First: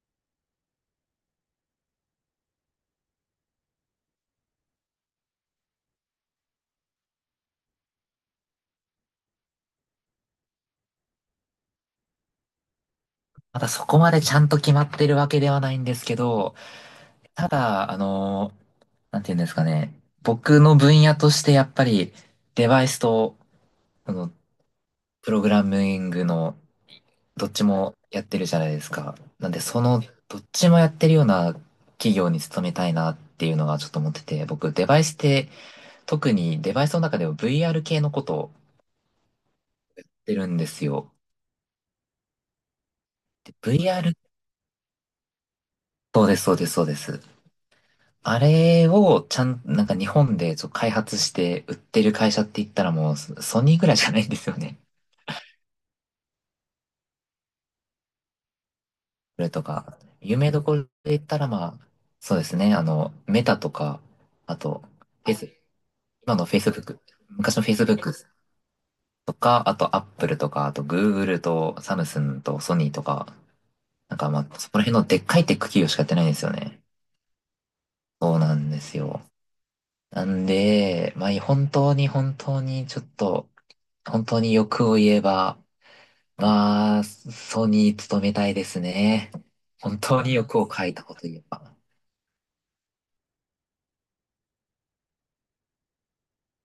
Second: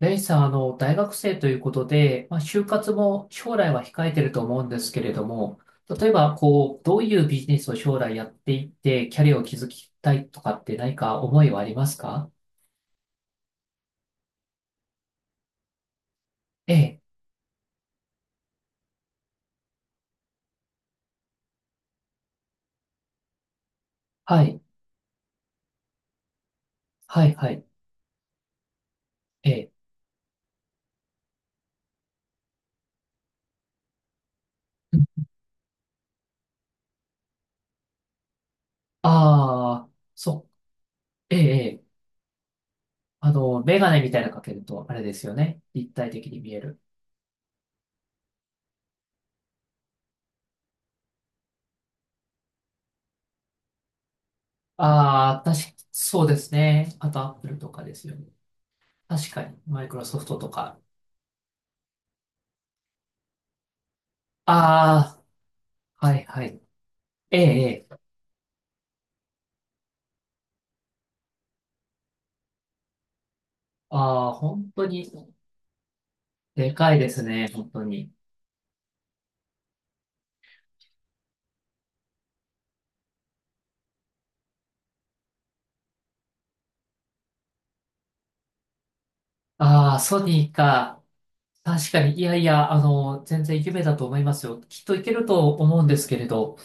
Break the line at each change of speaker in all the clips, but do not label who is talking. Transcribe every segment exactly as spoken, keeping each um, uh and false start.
レイさん、あの、大学生ということで、まあ、就活も将来は控えてると思うんですけれども、例えば、こう、どういうビジネスを将来やっていって、キャリアを築きたいとかって何か思いはありますか？
まだそこまでちゃんと決まってるわけではないんですけど、
ええ、
ただ、あの、なんて言うんですかね。僕の分野としてやっぱりデバイスと、あの、
はい、
プログラミングの
はい、
ど
は
っち
い、
もやってるじゃないですか。な
え
んで
え。
そのどっちもやってるような企業に勤めたいなっていうのがちょっと思ってて、僕デバイスって特にデバイスの中でも ブイアール 系のことをや
ああ、
って
そ
るんですよ。
う、ええ、ええ。あ
で
の、メガネみ
ブイアール、
たいなのかけると、あれですよね。立体
そう
的
で
に
す、
見
そう
え
です、
る。
そうです。あれをちゃん、なんか日本でそう開発して売ってる会社って言ったらもうソソニーぐらいじゃないんですよね。
ああ、確か、そうですね。あと、アップルとかですよね。確 か
それ
に、
と
マイク
か、
ロソフ
有
トと
名どこ
か。
ろで言ったらまあ、そうですね、あの、メタとか、あと、
あ
フェイス、
あ、はい、
今
は
の
い。
Facebook、
ええ、
昔の
ええ。
Facebook とか、あと Apple とか、あと Google とサムスンとソニーとか、なん
あ
か
あ、
まあ、
本
そこら
当
辺の
に、
でっかいテック企業しかやってないんですよ
で
ね。
かいですね、本当に。
そうなんですよ。なんで、まあ、本当に本当にちょっと、本当に欲を言えば、ああ、ソニー勤めたいですね。
あ
本
あ、ソ
当に
ニー
欲を書い
か。
たこと言えば。あ
確かに、いやいや、あの、全然夢だと思いますよ。きっといけると思うんですけれど、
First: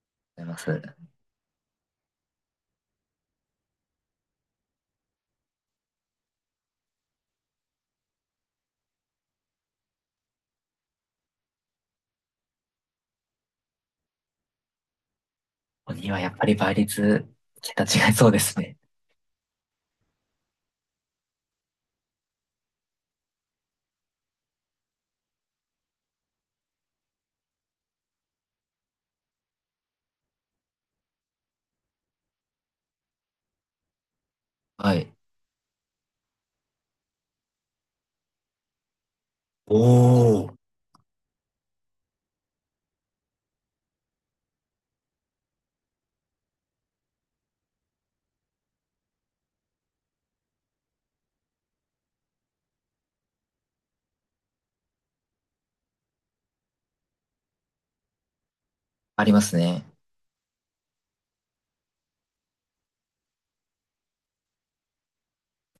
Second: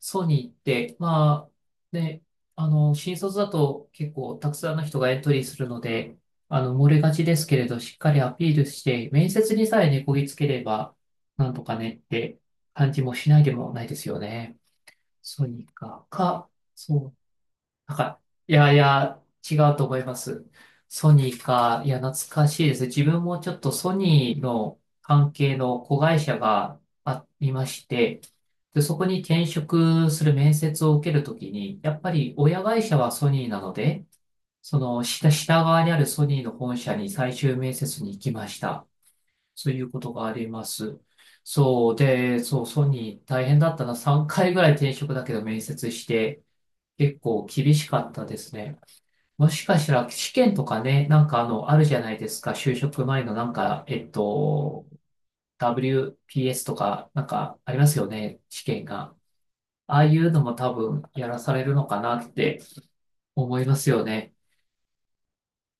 ソニ
り
ーっ
がとうございま
て、
す。
まあ、ね、あの、新卒だと結構たくさんの人がエントリーするので、あの、漏れがちですけれど、しっかりアピールして、面接にさえねこぎつければ、なんとかねって感じもしないでもないですよね。ソニー
ソニ
か。
ーはやっぱ
か、
り倍
そう
率、桁
なん
違い
か、
そうで
い
す
やい
ね。
や、違うと思います。ソニーか、いや、懐かしいです。自分もちょっとソニーの関係の子会社がありまして、で、そこに転職する面接を受けるときに、やっぱり親会社はソニーなので、そ
は
の
い。
下、下側にあるソニーの本社に最終面接に行きました。そういうことがあ
お
り
ー。
ます。そうで、そう、ソニー大変だったな。さんかいぐらい転職だけど面接して、結構厳しかったですね。もしかしたら試験とかね、なんかあの、あるじゃないですか。就職前のなんか、えっと、ダブリューピーエス とか、なんかありますよね。試験が。
ありますね。
ああいうのも多分やらされるのかなって思いますよね。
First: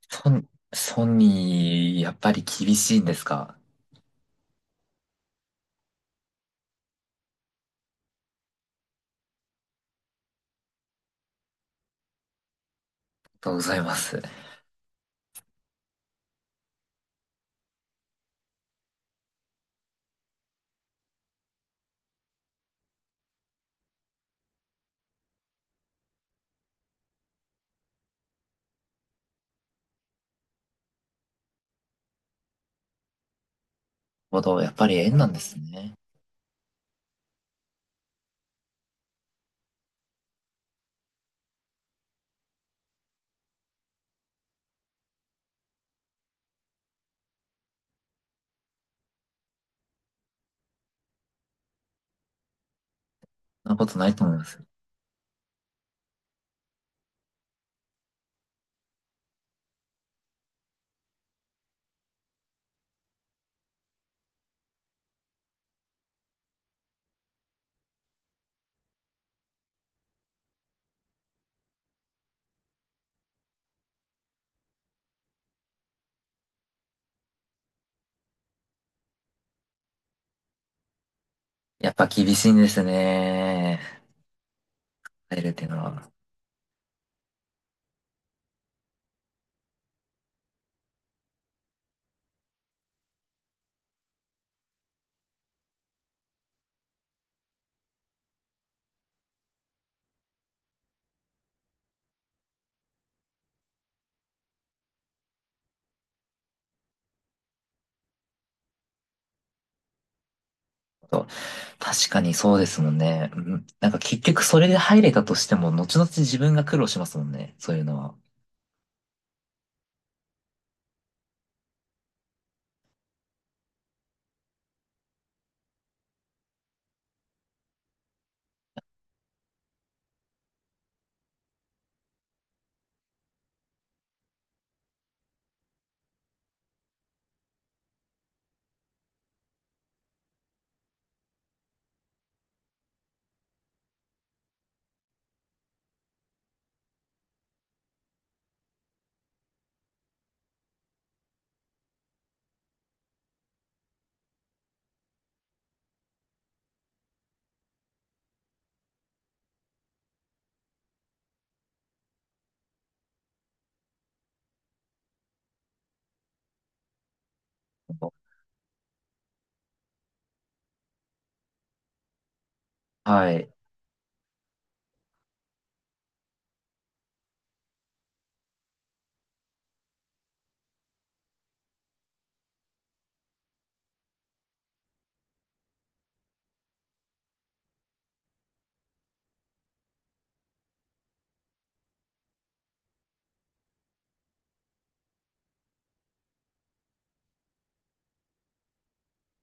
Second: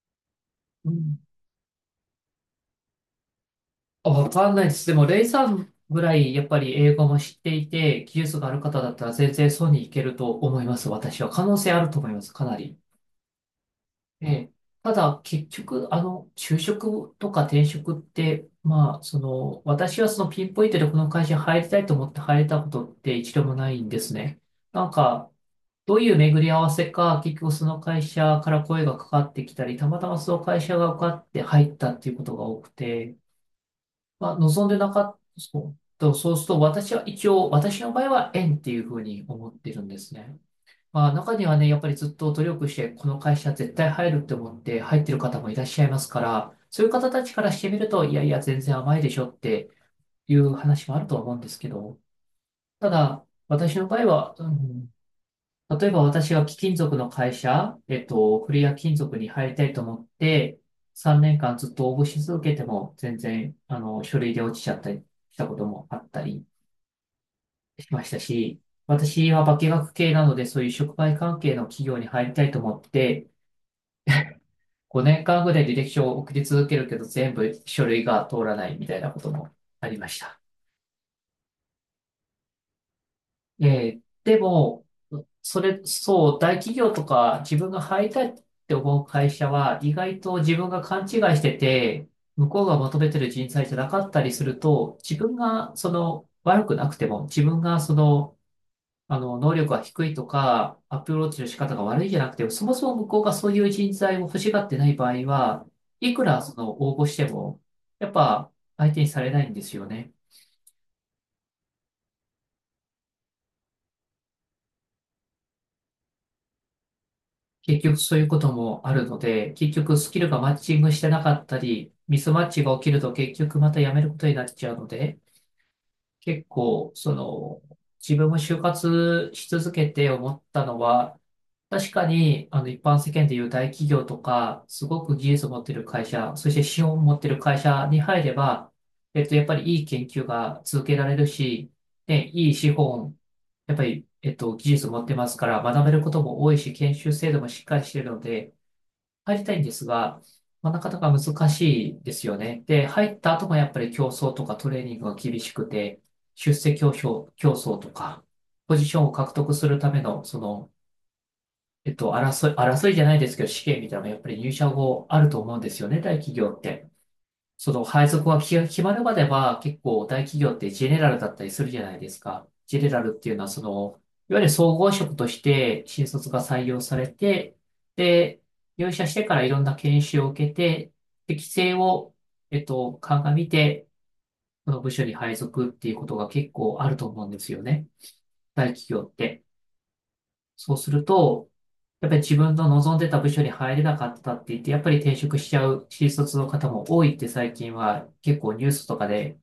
ソニ、
う
ソ
ん。
ニー、やっぱり厳しいんですか？あり
あ、わかんないです。でも、レイさんぐらいやっぱり英語も知っていて、技術がある方だったら全然そうにいけると思います。私は。可能性あると思います。かなり。
がとうございます。な
え
る
え、ただ、結局、あの、就職とか転職って、まあ、その、私はそのピンポイントでこの会社に入りたいと思って入れたことって一度もないんですね。なんか、どういう巡り合わせか、結局その会社から声がかかってきたり、たまたまその会社が受かって入ったっていうことが多くて、まあ、
ほど、
望ん
やっ
で
ぱ
な
り
か
縁
っ
なんで
た、
す
そう、
ね。
とそうすると、私は一応、私の場合は縁っていうふうに思ってるんですね。まあ、中にはね、やっぱりずっと努力して、この会社絶対入るって思って入ってる方もいらっしゃいますから、そういう方たちからしてみると、いやいや、全然甘いでしょっていう話もあるとは思うんですけど、ただ、
そん
私
な
の
こ
場
と
合
ないと
は、
思いま
う
す。
ん、例えば私は貴金属の会社、えっと、クレア金属に入りたいと思って、さんねんかんずっと応募し続けても、全然、あの、書類で落ちちゃったりしたこともあったりしましたし、私は化学系なので、そういう触媒関係の企業に入りたいと思って、ごねんかんぐらい履歴書を送り続けるけど、全部書類が通らないみたいなこともありました。
やっぱ厳しいんですね。
えーでも、
入るっ
そ
ていう
れ、
のは。
そう、大企業とか自分が入りたいって思う会社は、意外と自分が勘違いしてて、向こうが求めてる人材じゃなかったりすると、自分がその悪くなくても、自分がそのあの、能力が低いとか、アプローチの仕方が悪いじゃなくて、そもそも向こうがそういう人材を欲しがってない場合は、いくらその応募しても、やっぱ相手にされないんですよね。
そう確かにそうですもんね。うん、なんか結局それで入れたとしても、後々自分が苦労しますもんね。そう
結
いう
局
の
そ
は。
ういうこともあるので、結局スキルがマッチングしてなかったり、ミスマッチが起きると結局また辞めることになっちゃうので、結構、その、自分も就活し続けて思ったのは、確かに、あの、一般世間でいう大企業とか、すごく技術を持ってる会社、そして資本を持ってる会社に入れば、えっと、やっぱりいい研究が続けられるし、ね、いい資本、やっぱり、えっと、技術を持ってますから、学べることも多いし、研修制度もしっかりしてるので、入りたいんですが、まあ、なかなか難しいですよね。で、入った後もやっぱり競争とかトレーニングが厳しくて、出世競争、競争とか、ポジションを獲得するための、その、えっと、争い、争いじゃないですけど、試験みたいなのがやっぱり入社後あると思うんですよね、大企業って。その配属がき決まるまでは結構大企業ってジェネラルだったりするじゃないですか。ジェネラルって
は
いうのは
い。
その、いわゆる総合職として新卒が採用されて、で、入社してからいろんな研修を受けて、適性を、えっと、鑑みて、その部署に配属っていうことが結構あると思うんですよね。大企業って。そうすると、やっぱり自分の望んでた部署に入れなかったって言って、やっぱり転職しちゃう新卒の方も多いって最近は結構ニュースとかで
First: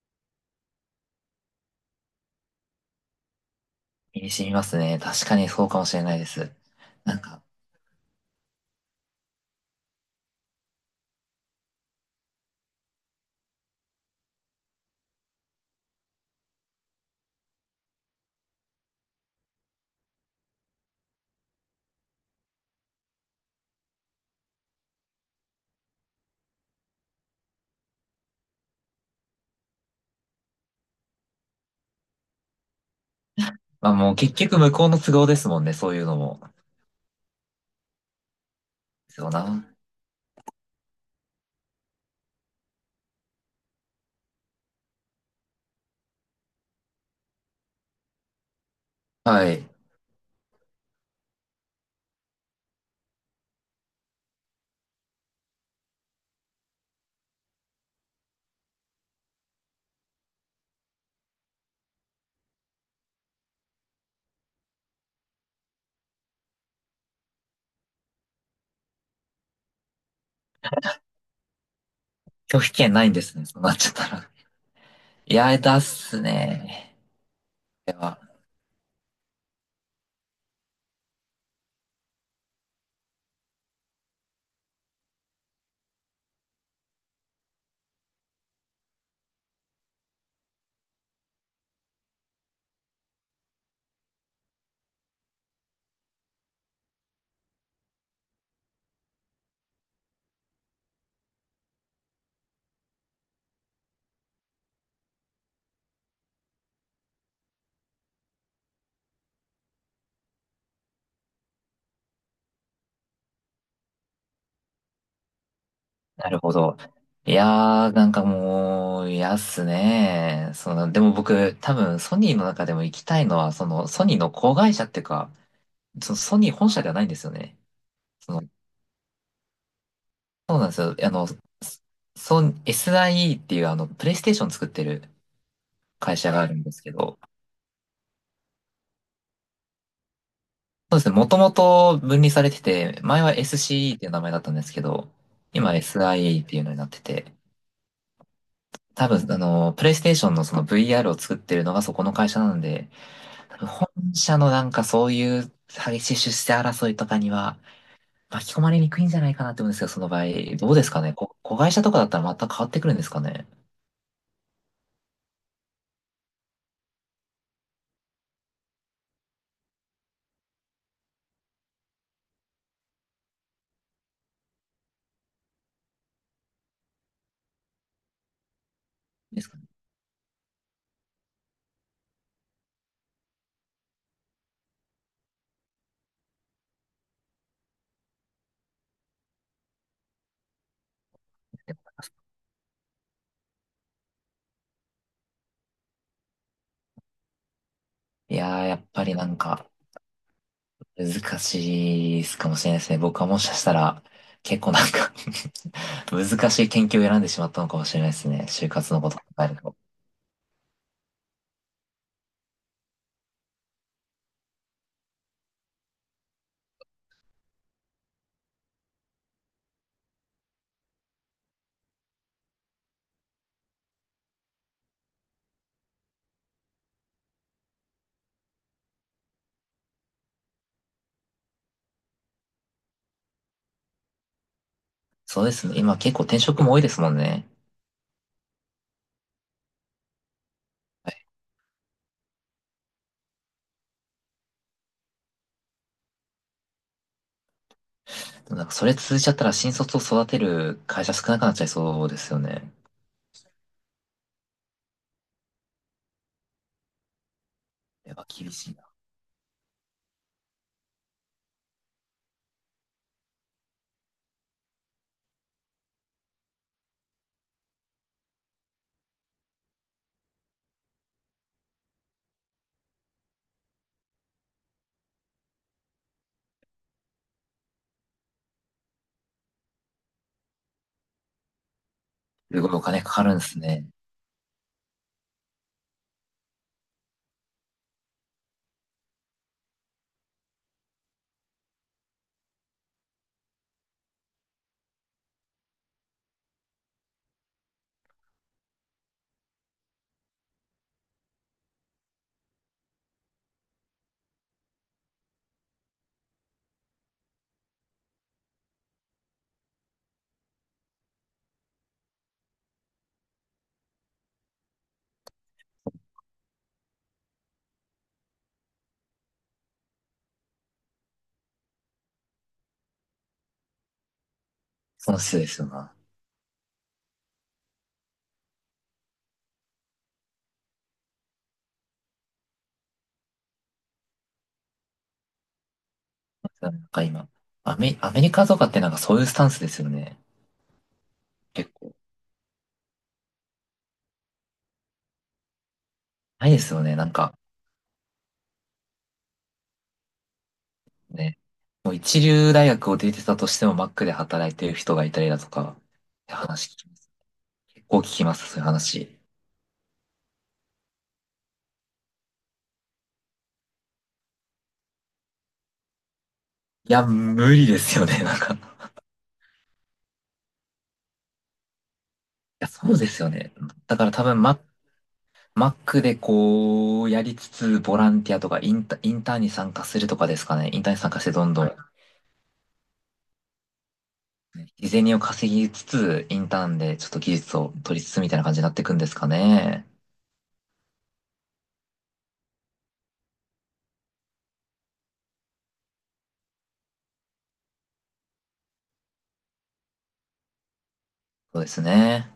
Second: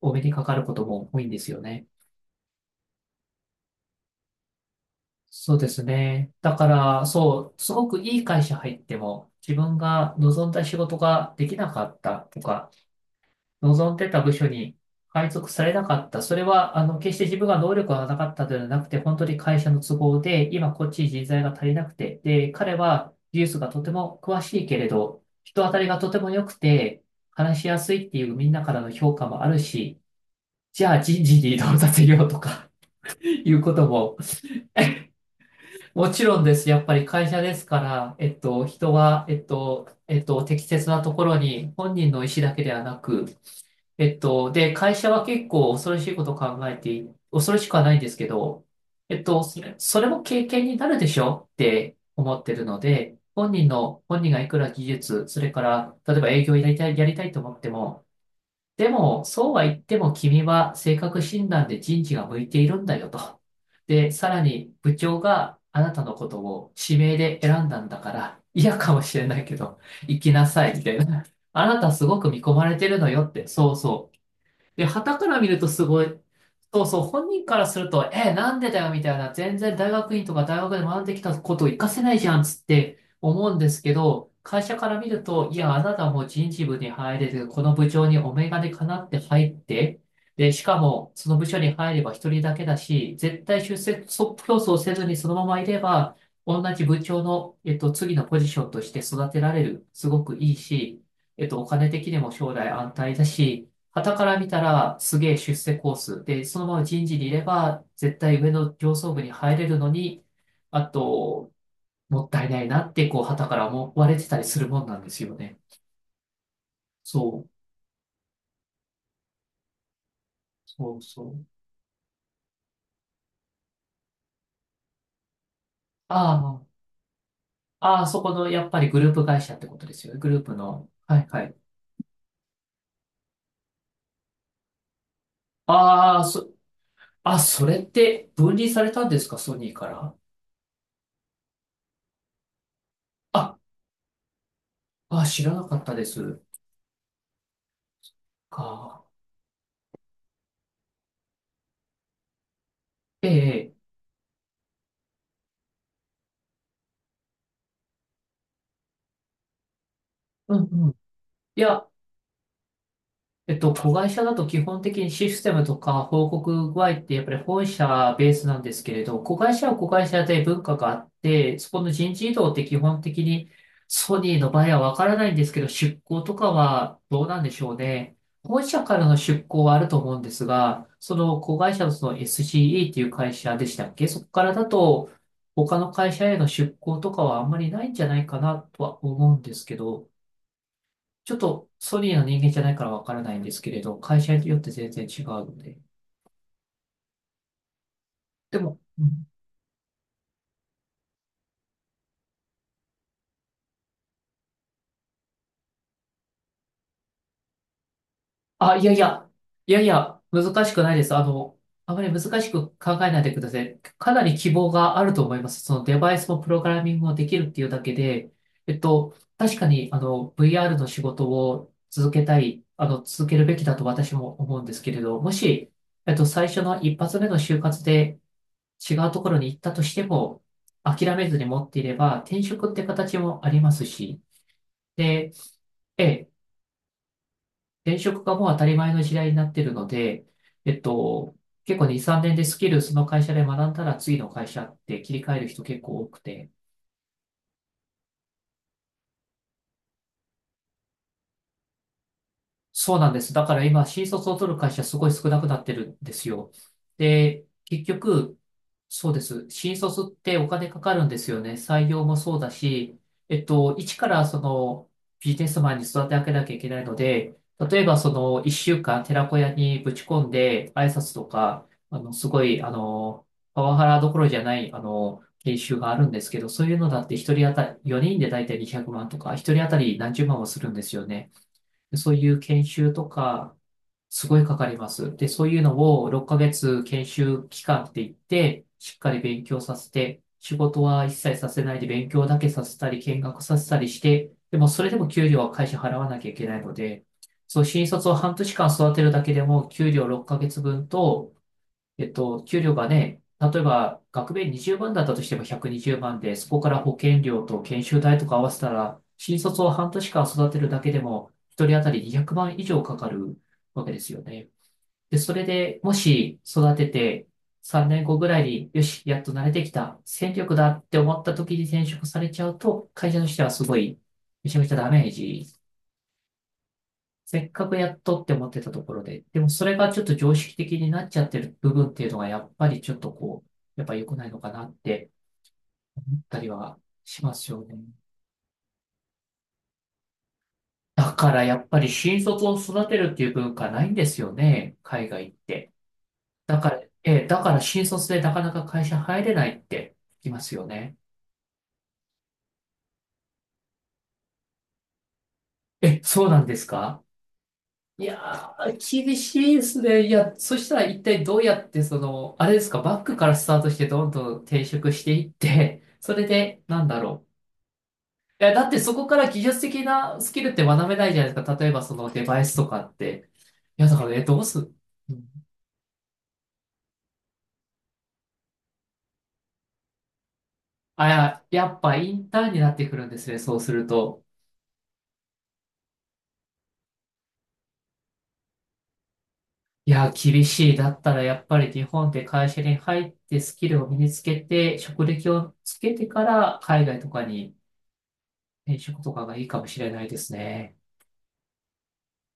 お目にかかることも多いんですよね。
身に染みますね。確かに
そう
そ
で
うか
す
もしれないで
ね。
す。
だから、
なんか、
そう、すごくいい会社入っても、自分が望んだ仕事ができなかったとか、望んでた部署に配属されなかった。それは、あの、決して自分が能力がなかったのではなくて、本当に会社の都合で、今こっち人材が足りなくて、で、彼は技術がとても詳しいけれど、人当たりがとても良くて、話しやすいっていうみんなからの評価もあるし、じゃあ人事に移動させようとか、いうこと
まあも
も、
う結局向こうの都合ですもんね。そういう
も
の
ちろ
も。
んです。やっぱり会社ですから、えっと、人は、
そう
えっ
な。
と、えっと、適切なところに本人の意思だけではなく、えっと、で、会社は結構恐ろしいことを考えてい、恐ろしくはないんですけど、えっと、
は
そ
い。
れ、それも経験になるでしょって思ってるので、本人の、本人がいくら技術、それから、例えば営業やりたい、やりたいと思っても、でも、そうは言っても君は性格診断で人事が向いているんだよと。で、さらに部長があなたのことを指名で選んだんだから、嫌かもしれないけど、行きなさい、みたいな。あなたすごく見込
拒
ま
否
れて
権
る
な
の
いん
よ
で
っ
すね。
て、
そうな
そう
っちゃった
そう。
ら。
で、傍か
い
ら見
や、
ると
だっ
すごい、
す
そう
ね。
そう、本人からする
で
と、
は
え、なんでだよみたいな、全然大学院とか大学で学んできたことを活かせないじゃんつって思うんですけど、会社から見ると、いや、あなたもう人事部に入れて、この部長にお眼鏡かなって入って、で、しかも、その部署に入れば一人だけだし、絶対出世競争せずにそのままいれば、同じ部長の、えっと、次のポジションとして育てられる。すごくいいし、えっと、お金的にも将来安泰だし、傍から見たらすげえ出世コースで、そのまま人事にいれば絶対上の上層部に入れるのに、あと、もったいないなって、こう、傍から思われてたりするもんなんですよね。
なるほど。い
そう、
やー、なんかもう、嫌っすね。その、
そ
で
う
も
そう。
僕、多分、ソニーの中でも行きたいのは、その、ソニーの子会社っていうか、そのソニー
あ
本社ではないんですよね。
あ、ああ、そこ
その、
のやっぱりグループ会社ってことですよね。グループ
そうなんです
の。
よ。あ
は
の、
いはい。
ソン エスアイイー っていう、あの、プレイステーション作ってる会
ああ、
社があ
そ、
るんですけど、
あ、それって分離されたんですか、ソニーから。
そうですね、もともと分離されてて、前は
あ、
エスシーイー っていう名前だったんですけど、
あ、知らな
今
かったです。
エスアイイー っていうのになってて、
か。
多分、あの、プレイステーションのその ブイアール を作ってるのがそこの会社なんで、
え
多分
え、
本社のなんかそういう激しい出世争いとかには巻き込まれにくいんじゃないかなって思うんですけど、その場合。
うん
どうで
う
す
ん。
かねこ、子
い
会社
や、
とかだったら全く変わってくるんですかね？
えっと、子会社だと基本的にシステムとか報告具合ってやっぱり本社ベースなんですけれど、子会社は子会社で文化があって、そこの人事異動って基本的にソニーの場合はわからないんですけど、出向とかはどうなんでしょうね。本社からの
で
出
すか
向
ね。
はあると思うんですが、その子会社のその エスシーイー っていう会社でしたっけそこからだと他の会社への出向とかはあんまりないんじゃないかなとは思うんですけど、ちょっとソニーの人間じゃないからわからないんですけれど、会社によって全然違うので。
い
で
やー、や
も、
っ
う
ぱりな
ん
んか難しいかもしれないですね。僕はもしかしたら結構なんか 難しい研究を選んでしまったのかもしれないですね。就
あ、いや
活
い
のことを
や、
考える
い
と。
やいや、難しくないです。あの、あまり難しく考えないでください。かなり希望があると思います。そのデバイスもプログラミングもできるっていうだけで、えっと、確かに、あの、ブイアール の仕事を続けたい、あの、続けるべきだと私も思うんですけれど、もし、えっと、最初の一発目の就活で、違うところに行ったとしても、諦めずに持っていれば、転職って形もありますし、で、
そうですね。今
え
結構
え、
転職も多いですもんね。
転職がもう当たり前の時代になっているので、えっ
はい。
と、結構に、さんねんでスキルその会社で学んだら次の会社って切り替える人結構多くて、
でもなんかそれ続いちゃったら新卒を育てる会社少なくなっちゃいそうですよね。
そうなんです。だから今、新卒を取る会社すごい少なくなってるんですよ。で、結
やっぱ
局、
厳しい。
そうです。新卒ってお金かかるんですよね。採用もそうだし、えっと、一からそのビジネスマンに育て上げなきゃいけないので、例えばその一週間寺子屋にぶち込んで挨拶とか、あの、すごい、あの、パワハラどころじゃない、あの、研修があるんですけど、そういうのだって一人当たり、よにんで大体にひゃくまんとか、一人当たり何十万もするんですよね。そういう
す
研
ごいお
修
金
と
かかるんで
か、
すね。
すごいかかります。で、そういうのをろっかげつ研修期間って言って、しっかり勉強させて、仕事は一切させないで勉強だけさせたり、見学させたりして、でもそれでも給料は会社払わなきゃいけないので、そう、新卒を半年間育てるだけでも、給料ろっかげつぶんと、えっと、給料がね、例えば学米にじゅうまんだったとしてもひゃくにじゅうまんで、そこから保険料と研修代とか合わせたら、新卒を半年間育てるだけでも、一人当たりにひゃくまん以上かかるわけですよね。で、それでもし育ててさんねんごぐらいに、よし、やっと慣れてきた、戦力だって思った時に転職されちゃうと、会社としてはすごい、めちゃめちゃダメー
損失
ジ
ですよな。
せっかくやっとって思ってたところで、でもそれがちょっと常識的になっちゃってる部分っていうのがやっぱりちょっとこう、やっぱ良くないのかなって思ったり
な
は
んか
し
今、
ますよね。
アメ、アメリカとかってなんかそういうスタンスですよね。
だからや
結
っぱり
構。
新卒を育てるっていう文化ないんですよね、海外って。
ないで
だか
す
ら、
よね。なん
え、
か
だから新卒でなかなか会社入れないって聞きますよね。
ね、もう一流大学を出てたとしてもマックで働いてる人がいたりだとか、っ
え、そう
て
なんです
話聞きま
か
す。結構聞
い
きます、
や
そういう
ー、
話。
厳
い
しいですね。いや、そしたら一体どうやって、その、あれですか、バックからスタートしてどんどん転職していって、それで、なんだ
や、
ろ
無理ですよね。なん
う。いや、
か。い
だってそこから技術的なスキルって学べないじゃないですか。例えばそのデバイス
や、
とか
そ
っ
うですよ
て。
ね。
いや、だ
だ
か
か
ら
ら多
ね、ど
分
うす、
マ、
うん
マックでこう、やりつつ、ボランティアとかインタ、インターンに参加するとかですかね。インターンに
あ、い
参加してどん
や、
ど
や
ん
っぱインターンになってくるんですね、そうすると。
日銭を稼ぎつつ、インターンでちょっと技術を取りつつみたいな感じになっていくんですかね。
いや、厳しい。だったらやっぱり日本で会社に入ってスキルを身につけて、職歴をつけてから海外とかに転職とかがいいかもしれないですね。
そうですね。